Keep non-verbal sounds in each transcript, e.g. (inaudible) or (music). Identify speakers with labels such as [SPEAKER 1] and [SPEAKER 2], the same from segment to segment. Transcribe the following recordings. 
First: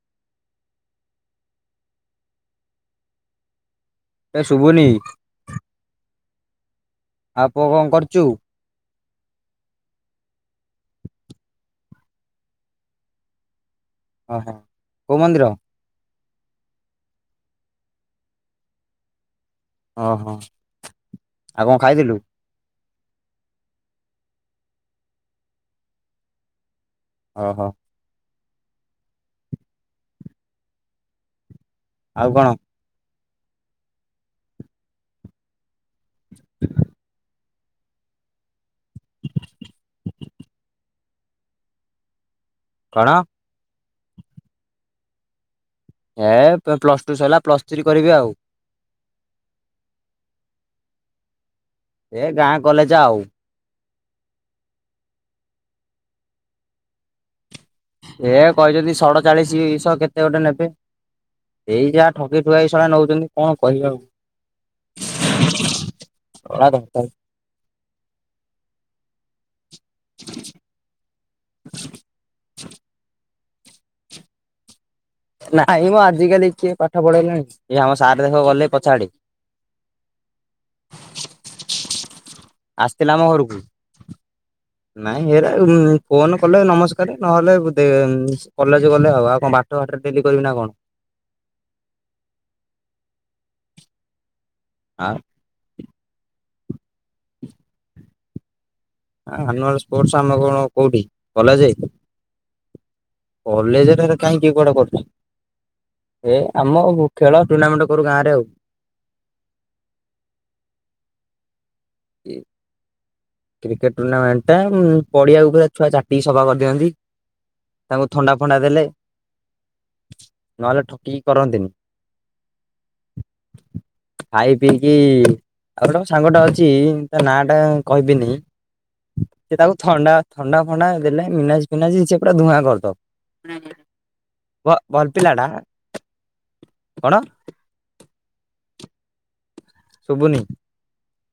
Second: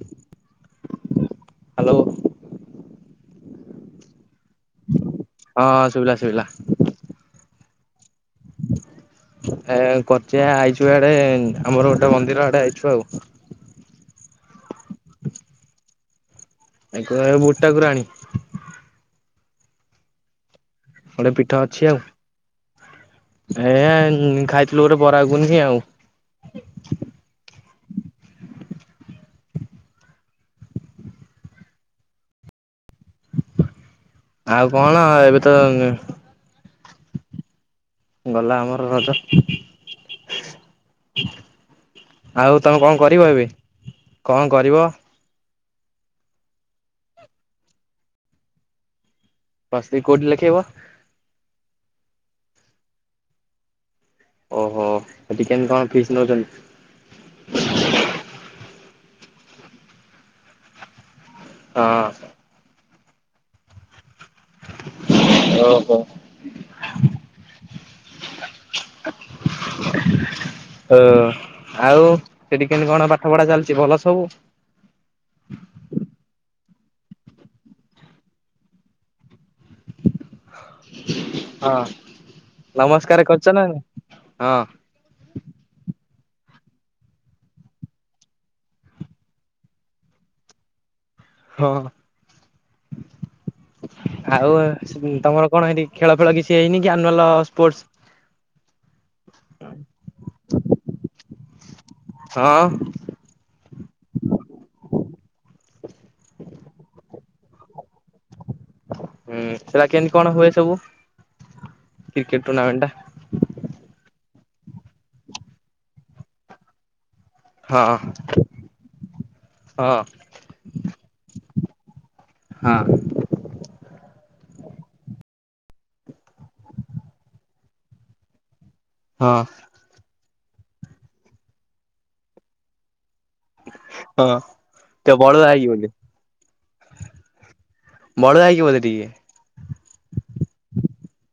[SPEAKER 1] ହ ହ୍ୟାଲୋ।
[SPEAKER 2] ଏ ଶୁଭୁନି।
[SPEAKER 1] ହଁ ଶୁଭିଲା ଶୁଭିଲା।
[SPEAKER 2] ଆଉ ପୁଅ କଣ କରୁଛୁ?
[SPEAKER 1] ଏ କରଚି ଆଇଛୁ ଆଡେ ଆମର ଗୋଟେ ମନ୍ଦିର ଆଡେ ଆଇଛୁ ଆଉ।
[SPEAKER 2] ଓହୋ କୋଉ ମନ୍ଦିର?
[SPEAKER 1] ଆ କହ ବୁଢୀ ଠାକୁରାଣୀ।
[SPEAKER 2] ଅହୋ
[SPEAKER 1] ଗୋଟେ ପିଠ ଅଛି ଆଉ ଏ ଖାଇଥିଲୁ ଗୋଟେ ବରା ଘୁଗୁନି ଆଉ।
[SPEAKER 2] ଓହୋ ଆଉ କଣ?
[SPEAKER 1] ଆଉ କଣ ଏବେ ତ
[SPEAKER 2] (inaudible)
[SPEAKER 1] ଗଲା ଆମର ରଜ ଆଉ ତମେ କଣ କରିବ ଏବେ କଣ କରିବ?
[SPEAKER 2] ଏ ପ୍ଲସ୍ ଟୁ ସରିଲା ପ୍ଲସ୍ ଥ୍ରୀ କରିବି ଆଉ।
[SPEAKER 1] ପ୍ଲସ ଥୀ କୋଉଠି ଲେଖେଇବ?
[SPEAKER 2] ଏ ଗାଁ କଲେଜ୍ ଆଉ।
[SPEAKER 1] ଓହୋ ସେଠିକ କେମିତି କଣ ଫିସ୍ ନେଉଛନ୍ତି?
[SPEAKER 2] ଏ କହିଛନ୍ତି ସଡ଼ ଚାଳିଶଶହ କେତେ ଗୋଟେ ନେବେ ଏଇ ଯାହା
[SPEAKER 1] ହଁ
[SPEAKER 2] ଠକେଇ ଶୁଆଇ ଶଳ ନଉଛନ୍ତି କଣ କହିବା ଆଉ।
[SPEAKER 1] ଓହୋ (inaudible) ଓ ଆଉ
[SPEAKER 2] ଆଉ
[SPEAKER 1] ସେଠିକି କେମିତି କଣ ପାଠ ପଢ଼ା ଚାଲିଛି ଭଲ ସବୁ?
[SPEAKER 2] ନାଇଁ ମ ଆଜିକାଲି କିଏ ପାଠ ପଢ଼େଇଲାଣି ଇଏ ଆମ ସାର୍ ଦେଖ ଗଲେ ପଛ ଆଡ଼େ।
[SPEAKER 1] ହଁ
[SPEAKER 2] ଆସିଥିଲା
[SPEAKER 1] ନମସ୍କାର
[SPEAKER 2] ଆମ
[SPEAKER 1] କରୁଛ
[SPEAKER 2] ଘରକୁ।
[SPEAKER 1] ନା ନାଇଁ ହଁ
[SPEAKER 2] ନାଇଁ ଏରା ଫୋନ କଲେ ନମସ୍କାର ନହେଲେ କଲେଜ୍ ଗଲେ ଆଉ କଣ। ଡେଲି କରିବି ନା କଣ (unintelligible)
[SPEAKER 1] ହଁ ଆଉ
[SPEAKER 2] ଆଉ
[SPEAKER 1] ତମର କଣ ହେଠି ଖେଳ ଫେଳ କିଛି ହେଇନି କି ଆନୁଆଲ୍ ସ୍ପୋର୍ଟସ୍?
[SPEAKER 2] ଆନୁଆଲ ସ୍ପୋର୍ଟ ଆମେ କଣ କୋଉଠି କଲେଜ୍ ହେ।
[SPEAKER 1] ହଁ-
[SPEAKER 2] କଲେଜ୍ ରେ କାଇଁ କିଏ କୁଆଡେ଼ କରୁଛି। ଏ ଆମ ଖେଳ ଟୁର୍ଣ୍ଣାମେଣ୍ଟ କରୁ ଗାଁ ରେ ଆଉ।
[SPEAKER 1] ହୁଁ ସେଟା କେମିତି କଣ ହୁଏ ସବୁ କ୍ରିକେଟ ଟୁଣାମେଣ୍ଟ ଟା?
[SPEAKER 2] କ୍ରିକେଟ ଟୁର୍ଣ୍ଣାମେଣ୍ଟ ଟା ପଡ଼ିଆକୁ ଛୁଆ ଚାଟିକି ସଫା କରିଦିଅନ୍ତି।
[SPEAKER 1] ହଁ
[SPEAKER 2] ତାଙ୍କୁ ଥଣ୍ଡା ଫଣ୍ଡା ଦେଲେ
[SPEAKER 1] ହଁ
[SPEAKER 2] ନହେଲେ ଠକିକି କରନ୍ତିନି।
[SPEAKER 1] ହଁ
[SPEAKER 2] ଖାଇ ପିଇକି ଆଉ ଗୋଟ ସାଙ୍ଗ ଟା ଅଛି ତା ନା ଟା କହିବିନି
[SPEAKER 1] ହଁ
[SPEAKER 2] ସେ ତାକୁ ଥଣ୍ଡା ଥଣ୍ଡା ଫଣ୍ଡା ଦେଲେ ମିନାଜୀ ଫିନାଜି ସେ ପୁରା ଧୂଆଁ କରିଦବ।
[SPEAKER 1] ହଁ
[SPEAKER 2] ବ ଭଲ
[SPEAKER 1] ଟିକେ ବଳୁଆ
[SPEAKER 2] ପିଲାଟା
[SPEAKER 1] ହେଇକି ବୋଧେ
[SPEAKER 2] କଣ।
[SPEAKER 1] ବଳୁଆ ହେଇକି ବୋଧେ ଟିକେ
[SPEAKER 2] ଶୁଭୁନି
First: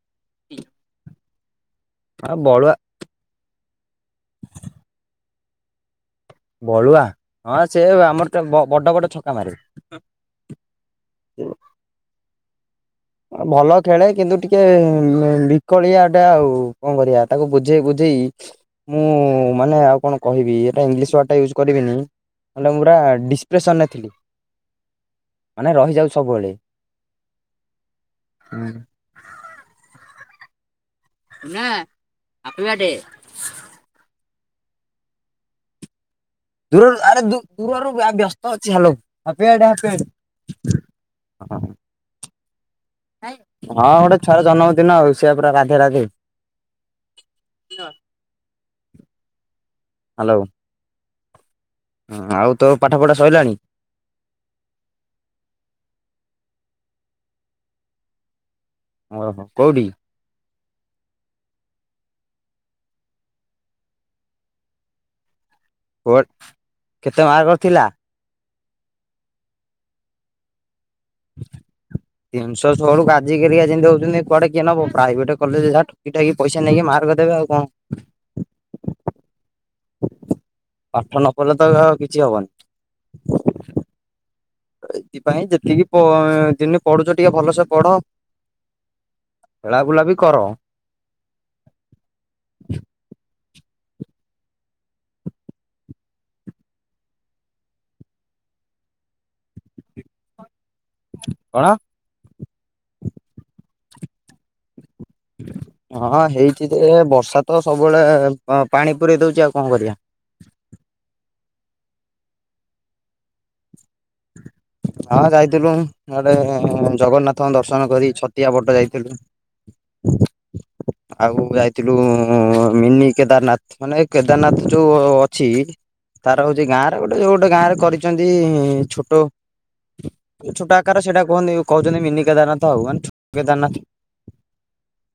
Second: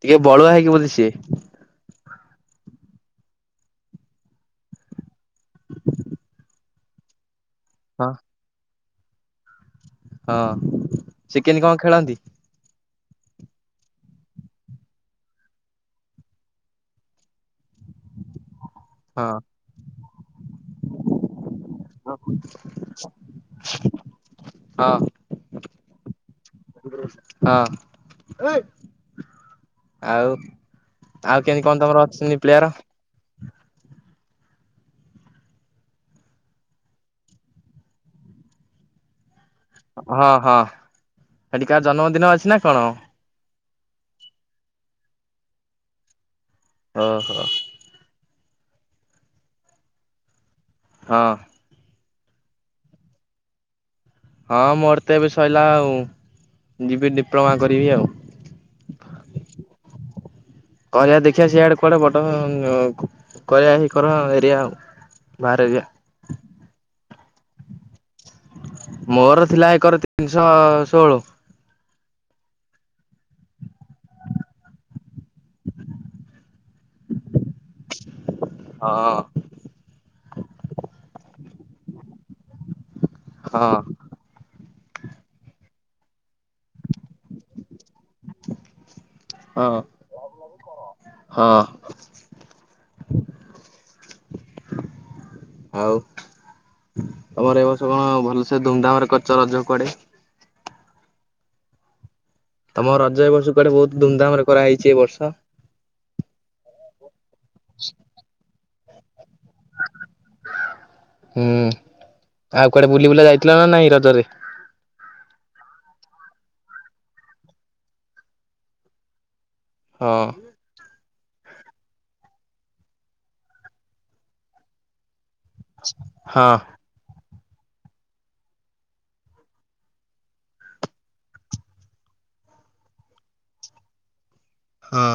[SPEAKER 1] ଟିକେ ବଳୁଆ ହେଇକି ବୋଧେ ସିଏ।
[SPEAKER 2] ଆଉ ବଳୁଆ ବଳୁଆ ହଁ ସେ ଆମର ତ ବଡ ବଡ ଛକା ମାରିବ।
[SPEAKER 1] ହଁ ସେ କେମତି କଣ ଖେଳନ୍ତି?
[SPEAKER 2] ଭଲ ଖେଳେ କିନ୍ତୁ ଟିକେ ବିକଳିଆ ଟା ଆଉ କଣ କରିବା। ତାକୁ ବୁଝେଇ ବୁଝେଇ ମୁଁ
[SPEAKER 1] ହଁ
[SPEAKER 2] ମାନେ ଆଉ କଣ କହିବି ଏଟା ଇଂଲିଶ ୱାର୍ଡ ଟା ଇଉଜ୍- କରିବିନେଇଁ ମଣ୍ଡ ମୁରା ଡିସପ୍ରେସନରେ ଥିଲି।
[SPEAKER 1] ହଁ
[SPEAKER 2] ମାନେ ରହିଯାଉ ସବୁବେଳେ।
[SPEAKER 1] ହଁ
[SPEAKER 2] ହାପି
[SPEAKER 1] ଆଉ ଆଉ କେମିତି କଣ ତମର ଅଛନ୍ତି ପ୍ଲେୟର?
[SPEAKER 2] ବାଡେ। ଦୂରରୁ ଆରେ ଦୂ ଦୂରରୁ ବ୍ୟସ୍ତ ଅଛି ହାଲୋ ଅପେଡ଼ା।
[SPEAKER 1] ହଁ ହଁ ହେଟିକାହାର ଜନ୍ମଦିନ ଅଛି ନା କଣ?
[SPEAKER 2] ହଁ ଗୋଟେ ଛୁଆର ଜନ୍ମଦିନ ଆଉ। ସିଆ ପୁରା ରାଧେ ରାଧେ।
[SPEAKER 1] ଅହ
[SPEAKER 2] ହାଲୋ
[SPEAKER 1] ହଁ
[SPEAKER 2] ହଁ ଆଉ ତୋ ପାଠ ପଢା ସଇଲାଣି?
[SPEAKER 1] ହଁ ମୋର ତ ଏବେ ସଇଲା ଆଉ। ଯିବି ଡିପ୍ଲମା କରିବି ଆଉ।
[SPEAKER 2] ଓହୋ କୋଉଠି?
[SPEAKER 1] କହିବା ଦେଖିବା ସିଆଡେ କୁଆଡେ ବଡ ଗାଁ କୁ। କରିଆ ହିଁ କର ଏରିଆ ଆଉ ବାହ ଏରେ ଜୀଆ।
[SPEAKER 2] ବଟ କେତେ ମାର୍କର ଥିଲା?
[SPEAKER 1] ମୋର ଥିଲା ଏକର ତିନିଶହ ଷୋହଳ।
[SPEAKER 2] (unintelligible) ତିନିଶହ ଷୋହଳ ଆଜିି କାଲିକା ଯେମିଟିହୋଉଚନ୍ତି କୁଆଡେ କିଏ ନବ। ପ୍ରଇଭେଟ କଲେଜ ଯାହା ଠକି ଠାକି ପଇସା ନେଇକି ମାର୍ଗ ଦେବେ ଆଉ କଣ।
[SPEAKER 1] ହଁ
[SPEAKER 2] ପାଠ ନପଲେ ତ ଆଉ କିଛି ହବନି।
[SPEAKER 1] ହଁ
[SPEAKER 2] ଏଥିପାଇଁ ଯେତିକି ପ ଦିନି ପଢୁଚ ଟିକେ ଭଲସ ପଢ।
[SPEAKER 1] ହଁ।
[SPEAKER 2] ଖେଳା ବୁଲା ବି କର।
[SPEAKER 1] ହଁ ଆଉ ଆମର ଏ ବର୍ଷ କଣ ଭଲସେ ଧୁମଧାମ ରେ କରଚ ରଜ କୁଆଡେ?
[SPEAKER 2] କଣ?
[SPEAKER 1] ତମ ରଜ ଏ ବର୍ଷ କୁଆଡେ ବହୁତ ଧୁମଧାମ ରେ କରା ହେଇଚି ଏ ବର୍ଷ?
[SPEAKER 2] ହଁ ହେଇଚି ଯେ ବର୍ଷା ତ ସବୁବେଳେ ପାଣି ପୁରେଇ ଦୋଉଚି ଆଉ କଣ କରିବା।
[SPEAKER 1] ହୁଁ ଆଉ କୁଆଡେ ବୁଲି ବୁଲା ଯାଇଥିଲ ନା ନାଇଁ ରଜରେ?
[SPEAKER 2] ହଁ ଯାଇଥିଲୁ ହ୍ୟାଡେ ଜଗନ୍ନାଥଙ୍କ ଦର୍ଶନ କରି ଛତିଆ ପଟ ଯାଇଥିଲୁ।
[SPEAKER 1] ହଁ
[SPEAKER 2] ଆଉ ଯାଇଥିଲୁ ମିନି କେଦାରନାଥ। ମାନେ କେଦାରନାଥ ଯୋଉ ଅଛି। ତାର
[SPEAKER 1] ହଁ
[SPEAKER 2] ହୋଉଚି ଗାଁରେ ଗୋଟେ ଗୋଟେ ଗାଁରେ କରିଚନ୍ତି ଛୋଟ। ଛୋଟ ଆକାର ସେଇଟା କୁହନ୍ତି କହୁଚନ୍ତି ମିନି କେଦାରନାଥ ଆଉ ଛୋଟ କେଦାରନାଥ।
[SPEAKER 1] ହଁ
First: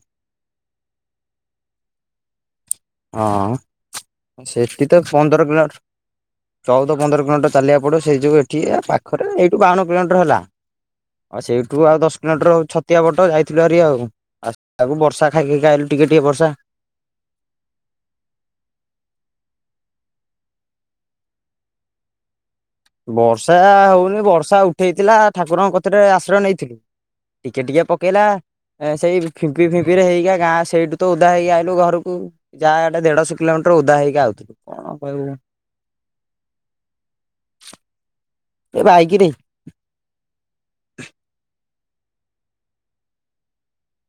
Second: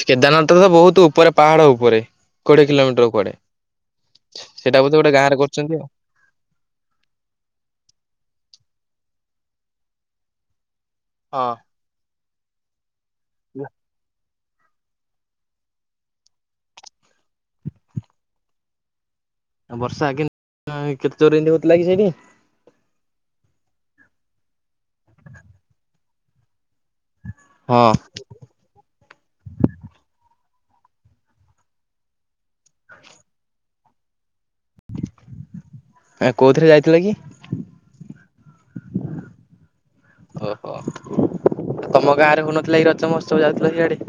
[SPEAKER 1] ସେ କେଦାରନାଥ ତ ବହୁତ ଉପରେ ପାହାଡ ଉପରେ। କୋଡିଏ କିଲୋମି
[SPEAKER 2] ହଁ ସେଠି ତ
[SPEAKER 1] ଗୋଟେ ଗାଁରେ
[SPEAKER 2] ପନ୍ଦର କିଲ
[SPEAKER 1] କରୁଛନ୍ତି ଆଉ।
[SPEAKER 2] ଚଉଦ ପନ୍ଦର କିଲୋମିଟର ଚାଲିବାକୁ ପଡ଼ିବ ସେଇ ଯୋଉ ଏଠି ପାଖରେ। ଏଇଠୁ ବାଉନ କିଲୋମିଟର ହେଲା। ହଁ ସେଇଠୁ ଆଉ ଦଶ କିଲୋମିଟର ଛତିଆ ପଟ ଯାଇଥିଲୁ ଆରି ଆଉ। ଆସ ତାକୁ ବର୍ଷା ଖାଇ ଖାଇକା ଖାଇଲୁ ଟିକେ ଟିକେ ବର୍ଷା।
[SPEAKER 1] ଆଉ ବର୍ଷା କେମ କେତେ ଚୋର ଏମତି ହୋଉଥିଲା କି ସେଇଠି?
[SPEAKER 2] ବର୍ଷା ହୋଉନି ବର୍ଷା ଉଠେଇଥିଲା ଠାକୁରଙ୍କ କତିରେ ଆଶ୍ରୟ ନେଇଥିଲି। ଟିକେ ଟିକେ
[SPEAKER 1] ହଁ
[SPEAKER 2] ପକେଇଲା। ସେଇ ଫିପି ଫିମ୍ପିରେ ହେଇଗା ଗାଁ ସେଇଠୁ ତ ଉଦା ହେଇକି ଆସଲୁ ଘରକୁ ଯାହା ଗଟା ଦେଢଶହ କିଲୋ ଟ ଉଦା ହେଇକି ଆାଉଥିଲୁ କଣ କହିବୁ।
[SPEAKER 1] ଏ କେଉଁଥିରେ ଯାଇଥିଲେ କି?
[SPEAKER 2] ଏ ବାଇକିରେ।
[SPEAKER 1] ଓହୋ ତମ ଗାଁରେ ହଉନଥିଲା ରଜ ମତ୍ସବ ଯାତ୍ରା ଇଆଡେ?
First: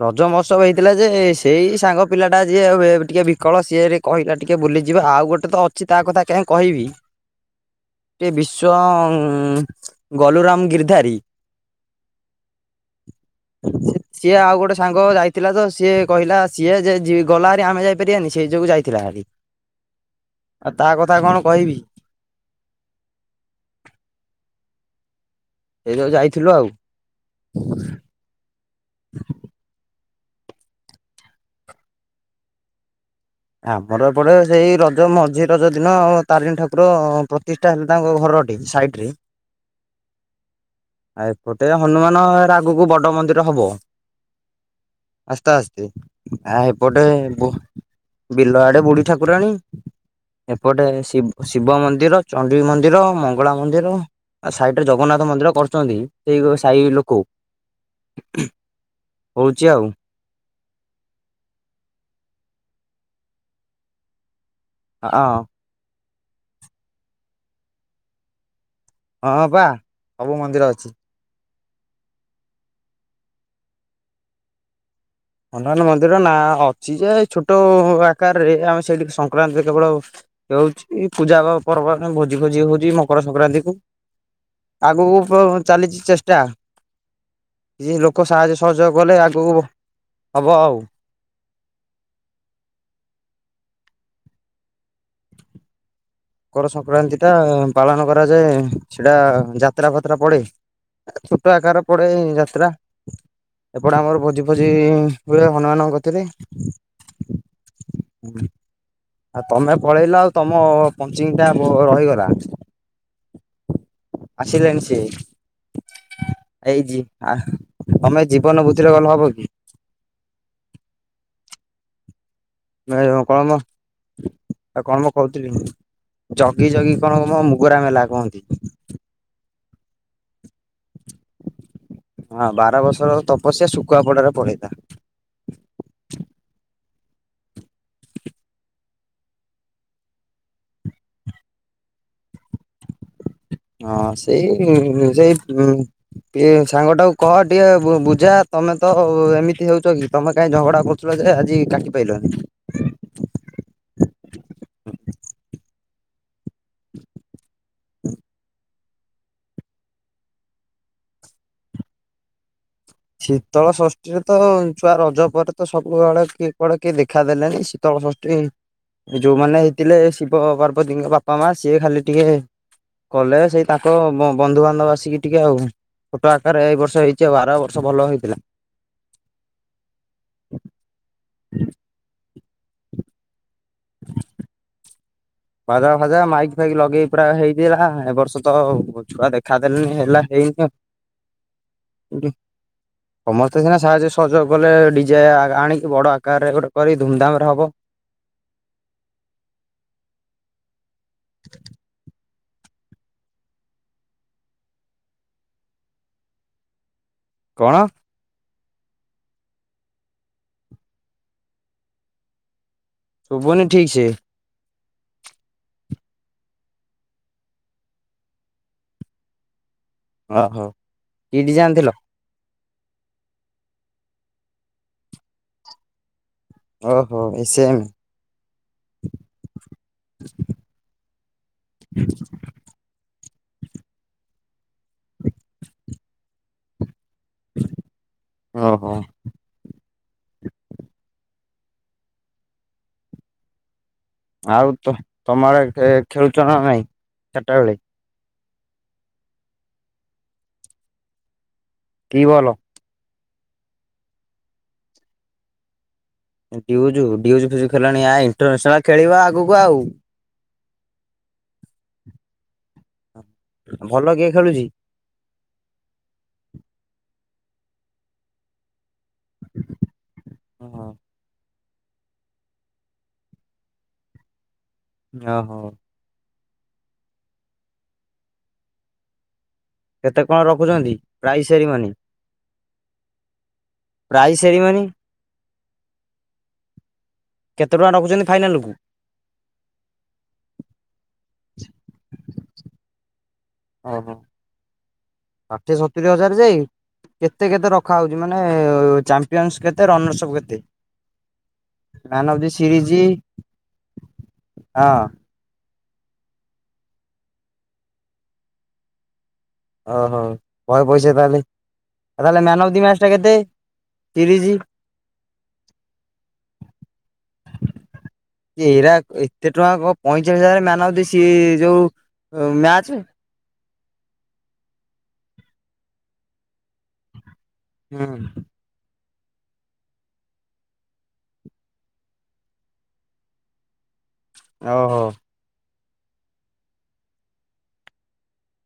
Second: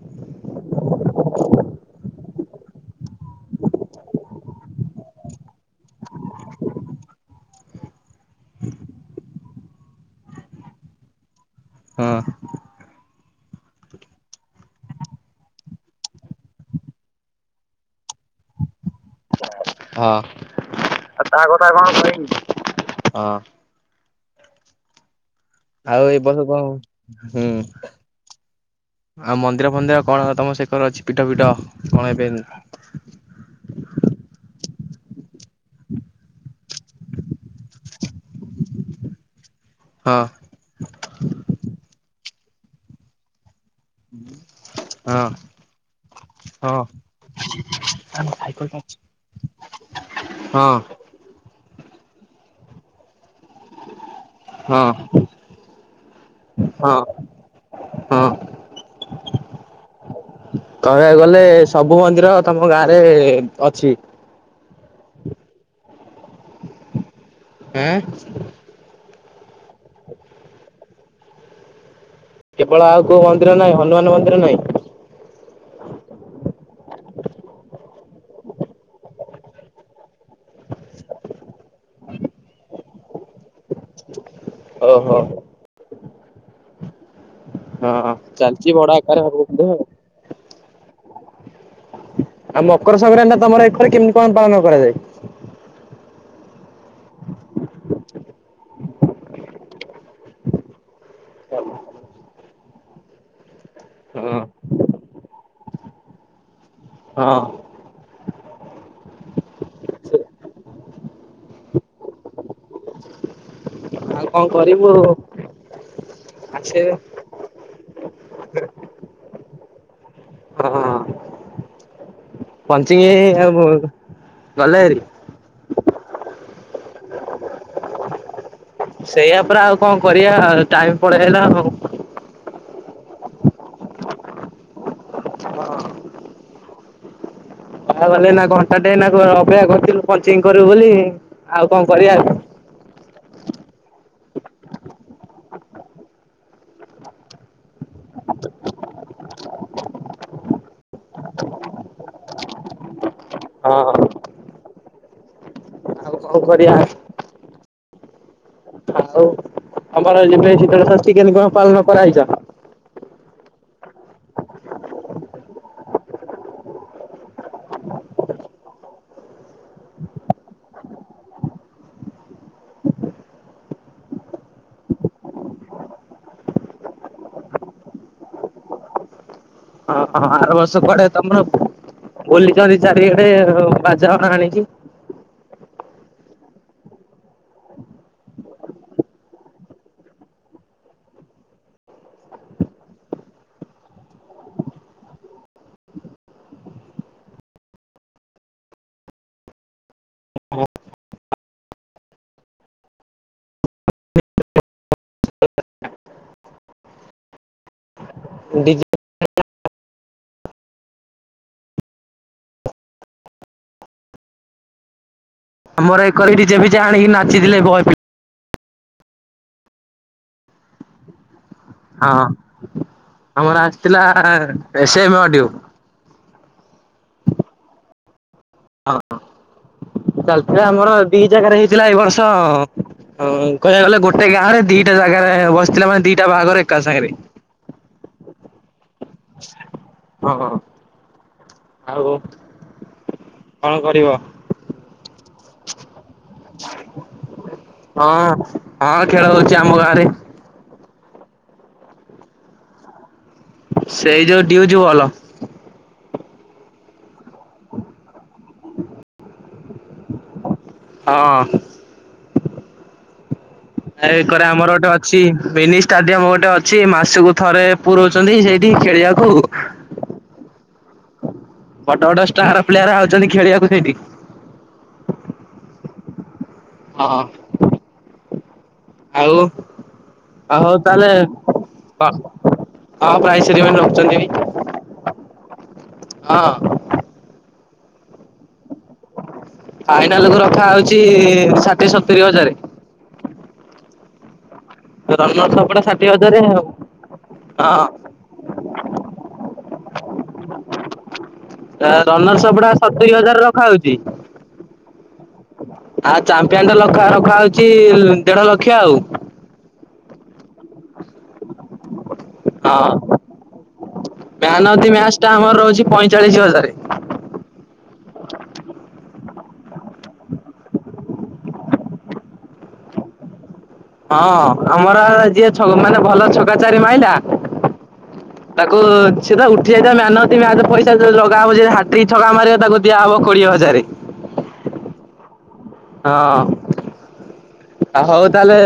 [SPEAKER 2] ରଜ ମହୋତ୍ସବ ହେଇଥିଲା ଯେ ସେଇ ସାଙ୍ଗ ପିଲା ଟା ଯିଏ ଟିକେ ବିକଳ ସିଏ କହିଲା ଟିକେ ବୁଲିଯିବା ଆଉ ଗୋଟେ ତ ଅଛି ତା କଥା କିଂହା କହିବି। ଗୋଟେ ବିଶ୍ଵ ଗଲୁରାମ ଗିର୍ଧାରୀ।
[SPEAKER 1] ହଁ
[SPEAKER 2] ଆ ସିଏ ଆଉ ଗୋଟେ ସାଙ୍ଗ ଯାଇଥିଲା ତ ସିଏ କହିଲା ସିଏ ଯେ ଗଲାରି ଆମେ ଯାଇପାରିବାନି ସେଇ ଯୋଗୁ ଯାଇଥିଲା ହେରି।
[SPEAKER 1] ହଁ ତା କଥା
[SPEAKER 2] କହିବି
[SPEAKER 1] କଣ କରିନି ହଁ।
[SPEAKER 2] ସେଇ ଯୋଉ
[SPEAKER 1] ଆଉ ଏଇ ବସୁ
[SPEAKER 2] ଯାଇଥିଲୁ ଆଉ।
[SPEAKER 1] କଣ ହୁଁ। ଆଉ ମନ୍ଦିର ଫନ୍ଦିର କଣ ତମ ସେକର ଅଛି ପିଠ ପିଠ କଣ ଏବେ
[SPEAKER 2] ଆମର ଏପଟେ ସେଇ ରଜ ମଝି ରଜ ଦିନ ତାରିଣୀ ଠାକୁର ପ୍ରତି ସେଟା ହେଲେ ତାଙ୍କ ଘରଟି ସାଇଟ ରେ
[SPEAKER 1] ହଁ
[SPEAKER 2] ଆଉ ଏପଟେ ହନୁମାନ ରା ଆଗକୁ ବଡ ମନ୍ଦିର ହବ।
[SPEAKER 1] ହଁ ହଁ
[SPEAKER 2] ଆସ୍ତେ ଆସ୍ତେ ଆ
[SPEAKER 1] ହଁ
[SPEAKER 2] ଏପଟେ ବିଲ ଆଡେ ବୁଢୀ ଠାକୁରାଣୀ ଏପଟେ ଶି ଶିବ ମନ୍ଦିର ଚଣ୍ଡୀ ମନ୍ଦିର ମଙ୍ଗଳା ମନ୍ଦିର
[SPEAKER 1] ହଁ।
[SPEAKER 2] ସାଇଟରେ ଜଗନ୍ନାଥ ମନ୍ଦିର କରୁଛନ୍ତି। ଏଇ ସାହି
[SPEAKER 1] ହଁ
[SPEAKER 2] ଲୋକ
[SPEAKER 1] ହଁ।
[SPEAKER 2] ହଉଛି ଆଉ।
[SPEAKER 1] କହିବାକୁ ଗଲେ ସବୁ ମନ୍ଦିର ତମ ଗାଁ ରେ ଅଛି।
[SPEAKER 2] ହ
[SPEAKER 1] ହେଁ
[SPEAKER 2] ହଁ ପା ସବୁ ମନ୍ଦିର ଅଛି।
[SPEAKER 1] କେବଳ ଆଉ କୋଉ ମନ୍ଦିର ନାହିଁ ହନୁମାନ ମନ୍ଦିର ନାହିଁ।
[SPEAKER 2] ହନୁମାନ ମନ୍ଦିର ନାଁ ଅଛି ଯେ ଛୋଟ ଆକାରରେ ଆମେ ସେଇଠିକି ସଂକ୍ରାନ୍ତି କେବଳ ହଉଛି ପୂଜା ପର୍ବ ଆ ଭୋଜି ଭୋଜି ହଉଛି ମକର ସଂକ୍ରାନ୍ତି--କୁ
[SPEAKER 1] ଓହୋ।
[SPEAKER 2] ଆଗକୁ କଣ ଚାଲିଛି ଚେଷ୍ଟା? କି
[SPEAKER 1] ହଁ
[SPEAKER 2] ଲୋକ ସାହାଯ୍ୟ
[SPEAKER 1] ଚାଲିଛି ବଡ
[SPEAKER 2] ସହଯୋଗ କଲେ
[SPEAKER 1] ଆକାରରେ ହବ
[SPEAKER 2] ଆଗକୁ
[SPEAKER 1] ବୋଧେ ଆଉ।
[SPEAKER 2] ହବ ଆଉ।
[SPEAKER 1] ଆଉ ମକର ସଂକ୍ରାନ୍ତି ଟା ତମର ଏରେ କେମିତି କଣ ପାଳନ କରାଯାଏ?
[SPEAKER 2] ମକର ସଂକ୍ରାନ୍ତି ଟା ପାଳନ କରାଯାଏ ସେଇଟା ଯାତ୍ରା ଫାତ୍ରା ପଡ଼େ। ଛୋଟ ଆକାର ପଡେ ଯାତ୍ରା। ଏପଟେ ଆମର
[SPEAKER 1] ହଁ
[SPEAKER 2] ଭୋଜି ଭୋଜି ହୁଏ ହନୁମାନଙ୍କ ଗତିରେ
[SPEAKER 1] ହଁ
[SPEAKER 2] ଆଉ ତମେ ପଳେଇଲ ଆଉ ତମ ପଞ୍ଚିଙ୍ଗଟା ମର ରହିଗଲା।
[SPEAKER 1] ଆଉ କଣ
[SPEAKER 2] ଆସିଲେଣି
[SPEAKER 1] କରିବୁ
[SPEAKER 2] ସି
[SPEAKER 1] ଆସେ
[SPEAKER 2] ଏଇଛି ଆ ତମେ ଜୀବନ ବୁଦ୍ଧିରେ ଗଲେ ହବ କି।
[SPEAKER 1] ହଁ ପଞ୍ଚିଙ୍ଗ ଆଉ ଗଲେ
[SPEAKER 2] (unintelligible)
[SPEAKER 1] ହେରି
[SPEAKER 2] କହୁଥିଲି ଜଗି ଜଗି କଣ କ ମୁଗରା ମେଲା କୁହନ୍ତି।
[SPEAKER 1] ସେଇଆ ପରା ଆଉ କଣ କରିବା ଟାଇମ ପଳେଇଲା।
[SPEAKER 2] ହଁ ବାର ବର୍ଷର ତପସ୍ୟା ଶୁଖୁଆ ପଡାରେ ପଳେଇଲା।
[SPEAKER 1] ହ ବାହା ନା ଘଣ୍ଟା ଟେ ଅପେକ୍ଷା କରିଥିଲୁ ପଞ୍ଚି କରିବୁ ବୋଲି ଆଉ କଣ କରିବା।
[SPEAKER 2] ହଁ, ସେଇ ସେଇ ଇଏ ସାଙ୍ଗ ଟାକୁ କହ ଟିକେ ଵୁ ବୁଝା, ତମେ ତ ଏମିତି ହଉଛ କି? ତମେ କାହିଁ ଝଗଡ଼ା କରୁଥିଲ ଯେ ଆଜି କାଟି ପାଇଲନି।
[SPEAKER 1] ହଁ ହଁ। କଣ କରିଆ? ଆଉ ଆମର ଯେବେ ଶୀତଳେ ଶଷ୍ଟି କେମିତି କଣ ପାଳନ କରାଇଚା।
[SPEAKER 2] ଶୀତଳ ଷଷ୍ଠୀରେ ତ ଛୁଆ ରଜ ପରେ ତ ସବୁବେଳେ କିଏ କୁଆଡେ କିଏ ଦେଖାଦେଲେନି। ସି ତ ସଷ୍ଟି ଯୋଉମାନେ ହେଇଥିଲେ ଶିବ ପାର୍ବତୀଙ୍କ ବାପା ମା ସିଏ ଖାଲି ଟିକେ କଲେ ସେଇ ତାଙ୍କ ବ ବନ୍ଧୁବାନ୍ଧବ ଆସିକି ଟିକେ ଆଉ, ଛୋଟ ଆକାରରେ ଏଇ ବର୍ଷ ହେଇଛି ଆଉ, ଆର ସବୁ ଭଲ ହେଇଥିଲା।
[SPEAKER 1] ହଁ ହଁ, ଆର ବର୍ଷ କୁଆଡେ ତମର ବୋଲିଛନ୍ତି ଚାରିଆଡେ ବାଜାବାଣ ଆଣିିକି।
[SPEAKER 2] ବାଜା ଫାଜା ମାଇକ୍ ଫାଇକ୍ ଲଗେଇ ପୁରା ହେଇଥିଲା ଏ ବର୍ଷ ତ ଛୁଆ ଦେଖାଦେଲେନି ହେଲା ହେଇନି ଆଉ। (unintelligible) ସମସ୍ତେ ସିନା ସାହାଯ୍ୟ ସହଯୋଗ କଲେ, ଡିଜେ ଆ ଆଣିକି ବଡ ଆକାରରେ ଗୋଟେ କରି ଧୁମଧାମ୍ ରେ ହବ। କଣ?
[SPEAKER 1] ଡିଜି
[SPEAKER 2] ଶୁଵୁନି ଠିକ୍ ସେ।
[SPEAKER 1] ଆମର ଏକଡି ଡିଯେ ଫିଜେ ଆଣିକି ନାଚିଥିଲେ ବଏ ଫି
[SPEAKER 2] ଓହୋ, କି ଡିଜେ ଆନିଥିଲ?
[SPEAKER 1] ପିଲା ହଁ, ଆମର ଆସିଥିଲା ଏ ସେମ୍ ଅଡିଓ।
[SPEAKER 2] ଓହୋ ଏସେଏମ୍।
[SPEAKER 1] ହଁ ଚାଲିତେ ଆମର ଦି ଜାଗାରେ ହେଇଥିଲା ଏଇ ବର୍ଷ ହଁ କହିବାକୁ ଗଲେ ଗୋଟେ ଗାଁ ରେ ଦିଟା ଜାଗାରେ ବସିଥିଲା ମାନେ ଦିଟା ବାହାଘର ଏକା ସାଙ୍ଗେରେ।
[SPEAKER 2] ଓ ହୋ
[SPEAKER 1] ହଁ, ହଁ ଆଉ କଣ କରିବ?
[SPEAKER 2] ଆଉ ତ ତମ ଆଡେ ଖେ ଖେଳୁଛ ନା ନାଇଁ ଚାଟା ବେଳେ।
[SPEAKER 1] ହଁ, ହଁ ଖେଳ ହଉଚି ଆମ ଗାଁରେ।
[SPEAKER 2] କି ବଲ୍?
[SPEAKER 1] ସେଇ ଯୋଉ ଡିଉ ଜୁ ବଲ।
[SPEAKER 2] ଡିଉଜୁ ଡିଉଜୁ ଫିଉଜୁ ଖେଲାଣି ଆଈ ଇଣ୍ଟରାସନାଲ ଖେଳିବା ଆଗକୁ ଆଉ।
[SPEAKER 1] ହଁ।
[SPEAKER 2] ଭଲ
[SPEAKER 1] ଆରେ
[SPEAKER 2] କିଏ
[SPEAKER 1] ଏକରେ
[SPEAKER 2] ଖେଳୁଛି?
[SPEAKER 1] ଆମର ଗୋଟେ ଅ ଛି ମିନି ଷ୍ଟାଡିୟମ ଗୋଟେ ଅଛି, ମାସକୁ ଥରେ ପୁ ରଉଛନ୍ତି ସେଇଠି ଖେଳିବାକୁ।
[SPEAKER 2] ହଁ।
[SPEAKER 1] ବଡ ବଡ ଷ୍ଟାର ପ୍ଲେୟାର ଆଉଛନ୍ତି ଖେଳିବାକୁ ସେଇଠି।
[SPEAKER 2] ଅ ହୋ।
[SPEAKER 1] ହଁଅ। ଆଉ
[SPEAKER 2] କେତେ କଣ
[SPEAKER 1] ଆଉ ହଉ
[SPEAKER 2] ରଖୁଛନ୍ତି
[SPEAKER 1] ତାହେଲେ ହ
[SPEAKER 2] ପ୍ରାଇଜ ସେରିମନି?
[SPEAKER 1] ହଁ ହଁ ପ୍ରାଇସେରିବନି ଆଉ।
[SPEAKER 2] Prize ceremony.
[SPEAKER 1] ହଁ।
[SPEAKER 2] କେତେ ଟଙ୍କା ରଖୁଛନ୍ତି ଫାଇନାଲ୍ କୁ?
[SPEAKER 1] ଫାଇନାଲ କୁ ରଖା ହଉଚି ଷାଠିଏ, ସତୁରି ହଜାରେ।
[SPEAKER 2] ଓହୋ
[SPEAKER 1] ରନର୍
[SPEAKER 2] ଷାଠିଏ
[SPEAKER 1] ସପଟା ଷାଠିଏ
[SPEAKER 2] ସତୁୁରୀ ହଜାର
[SPEAKER 1] ହଜାରେ
[SPEAKER 2] ଯେ
[SPEAKER 1] ଆଉ।
[SPEAKER 2] କେତେ କେତେ
[SPEAKER 1] ହଁ
[SPEAKER 2] ରଖାଉ ଏ ମାନେ ଚାପିୟନସ କେତେ ରନରସଅପ ସବୁ କେତେ?
[SPEAKER 1] ଅ
[SPEAKER 2] ମ୍ୟାନ ଅଫ ଦି
[SPEAKER 1] ରନରସଅପଗୁଡା
[SPEAKER 2] ସିରିଜ
[SPEAKER 1] ସତୁରି ହଜାର ରଖା ହଉଚି।
[SPEAKER 2] ହଁ
[SPEAKER 1] ଆଉ ଚାମ୍ପିୟନ ଟା ରଖା ରଖାହଉଛି ଦେଢ ଲକ୍ଷ ଆଉ।
[SPEAKER 2] ଅ ହ ବହେ ପଇସା ତାଆଲେ?
[SPEAKER 1] ହଁ
[SPEAKER 2] ସିରିଜ
[SPEAKER 1] ମ୍ୟାନଅଫ ଦି ମ୍ୟାଚଟା ଆମର ରହୁଛି ପଇଁଚାଳିଶ ହଜାରେ।
[SPEAKER 2] ଏଇରା ଏତେ ଟଙ୍କା କଣ ପଇଁଚାଳିଶ ହଜାର ମ୍ୟାନ ଅଫ ଦି ସି ଯୋଉ ଓ ମ୍ୟାଚେ।
[SPEAKER 1] ହଁ ଆମର ଯିଏ ଛ ମାନେ ଭଲ ଛକା ଚାରି ମାଇଲା
[SPEAKER 2] ହୁଁ।
[SPEAKER 1] ତାକୁ ସେ ତ ଉଠି ଯାଇଥାଏ ମ୍ୟାନ ଅଫ ଦି ମ୍ୟାଚ ପଇସା ଯଦି ଲଗା ହବ ଯେ ହାଟ୍ରିକ ଛକା ମାରିବ ତାକୁ ଦିଆହବ କୋଡିଏ ହଜାରେ।
[SPEAKER 2] ଓହୋ।
[SPEAKER 1] ହଁ। ଆ ହଉ ତାହେଲେ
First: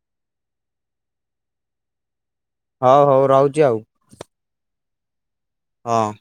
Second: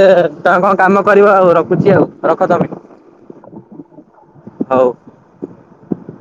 [SPEAKER 1] ତମେ କଣ କାମ କରିବ ଆଉ ରଖୁଛି ଆଉ ରଖ ତମେ।
[SPEAKER 2] ହ ହଉ ରଉଛି ଆଉ।
[SPEAKER 1] ହଉ।
[SPEAKER 2] ହଁ।